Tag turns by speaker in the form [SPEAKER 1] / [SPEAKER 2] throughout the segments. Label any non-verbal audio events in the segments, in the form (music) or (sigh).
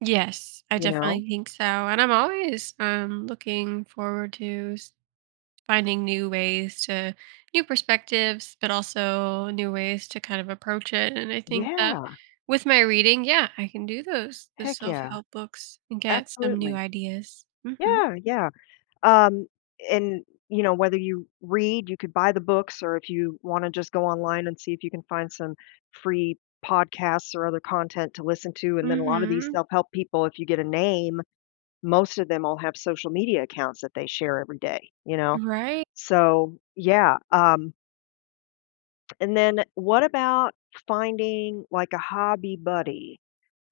[SPEAKER 1] Yes. I
[SPEAKER 2] You know?
[SPEAKER 1] definitely think so, and I'm always, um, looking forward to s finding new ways to new perspectives, but also new ways to kind of approach it, and I think that
[SPEAKER 2] Yeah!
[SPEAKER 1] with my reading yeah, I can do those, the
[SPEAKER 2] Heck, yeah.
[SPEAKER 1] self-help books and get some new
[SPEAKER 2] Absolutely.
[SPEAKER 1] ideas. Mhm.
[SPEAKER 2] Yeah, yeah, um, and, you know, whether you read, you could buy the books, or if you wanna just go online and see if you can find some free podcasts or other content to listen to, and then a lotta these
[SPEAKER 1] Mhm.
[SPEAKER 2] self-help people if you get a name, most of them all have social media accounts that they share every day, you know?
[SPEAKER 1] Right.
[SPEAKER 2] So, yeah, um And then, eh, what about finding like a hobby buddy?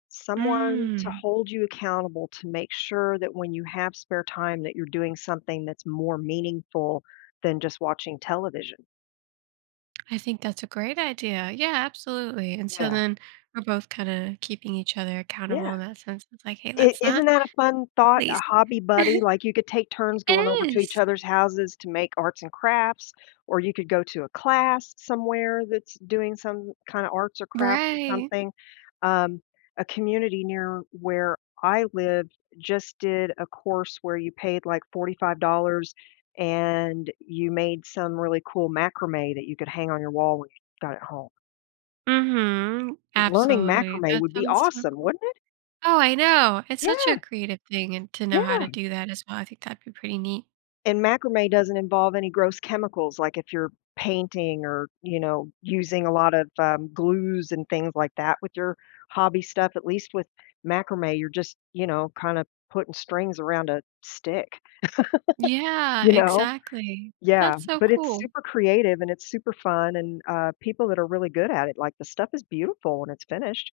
[SPEAKER 2] Someone to
[SPEAKER 1] Mm.
[SPEAKER 2] hold you accountable to make sure that when you have spare time that you're doing something that's more meaningful than just watching television?
[SPEAKER 1] I think that's a great idea yeah, absolutely, and so,
[SPEAKER 2] Yeah.
[SPEAKER 1] then we're both kinda keeping each other
[SPEAKER 2] Yeah.
[SPEAKER 1] accountable in that sense. It's like, "Hey,
[SPEAKER 2] I
[SPEAKER 1] let's
[SPEAKER 2] isn't
[SPEAKER 1] not
[SPEAKER 2] that a fun thought, a
[SPEAKER 1] lazy."
[SPEAKER 2] hobby buddy?
[SPEAKER 1] (chuckles)
[SPEAKER 2] Like you could take turns
[SPEAKER 1] It
[SPEAKER 2] going over to each
[SPEAKER 1] is!
[SPEAKER 2] other's houses to make arts and crafts, or you could go to a class somewhere that's doing some kinda arts or crafts or
[SPEAKER 1] Right.
[SPEAKER 2] something, um, a community near where I live just did a course where you paid like $45 and you made some really cool macrame that you could hang on your wall when you got at home.
[SPEAKER 1] Mhm,
[SPEAKER 2] L learning
[SPEAKER 1] absolutely,
[SPEAKER 2] macrame
[SPEAKER 1] that
[SPEAKER 2] would be
[SPEAKER 1] sounds so
[SPEAKER 2] awesome,
[SPEAKER 1] cool.
[SPEAKER 2] wouldn't it?
[SPEAKER 1] Oh, I know, it's such a
[SPEAKER 2] Yeah!
[SPEAKER 1] creative thing and to know how to
[SPEAKER 2] Yeah!
[SPEAKER 1] do that as well, I think that'd be pretty neat.
[SPEAKER 2] And macrame doesn't involve any gross chemicals, like, if you're painting or, you know, using a lot of, um, glues and things like that with your hobby stuff, at least with macrame, you're just, you know, kinda putting strings around a stick, (laughs)
[SPEAKER 1] Yeah,
[SPEAKER 2] you know?
[SPEAKER 1] exactly.
[SPEAKER 2] Yeah,
[SPEAKER 1] That's so
[SPEAKER 2] but it's
[SPEAKER 1] cool.
[SPEAKER 2] super creative and it's super fun and, uh, people that are really good at it, like, the stuff is beautiful when it's finished.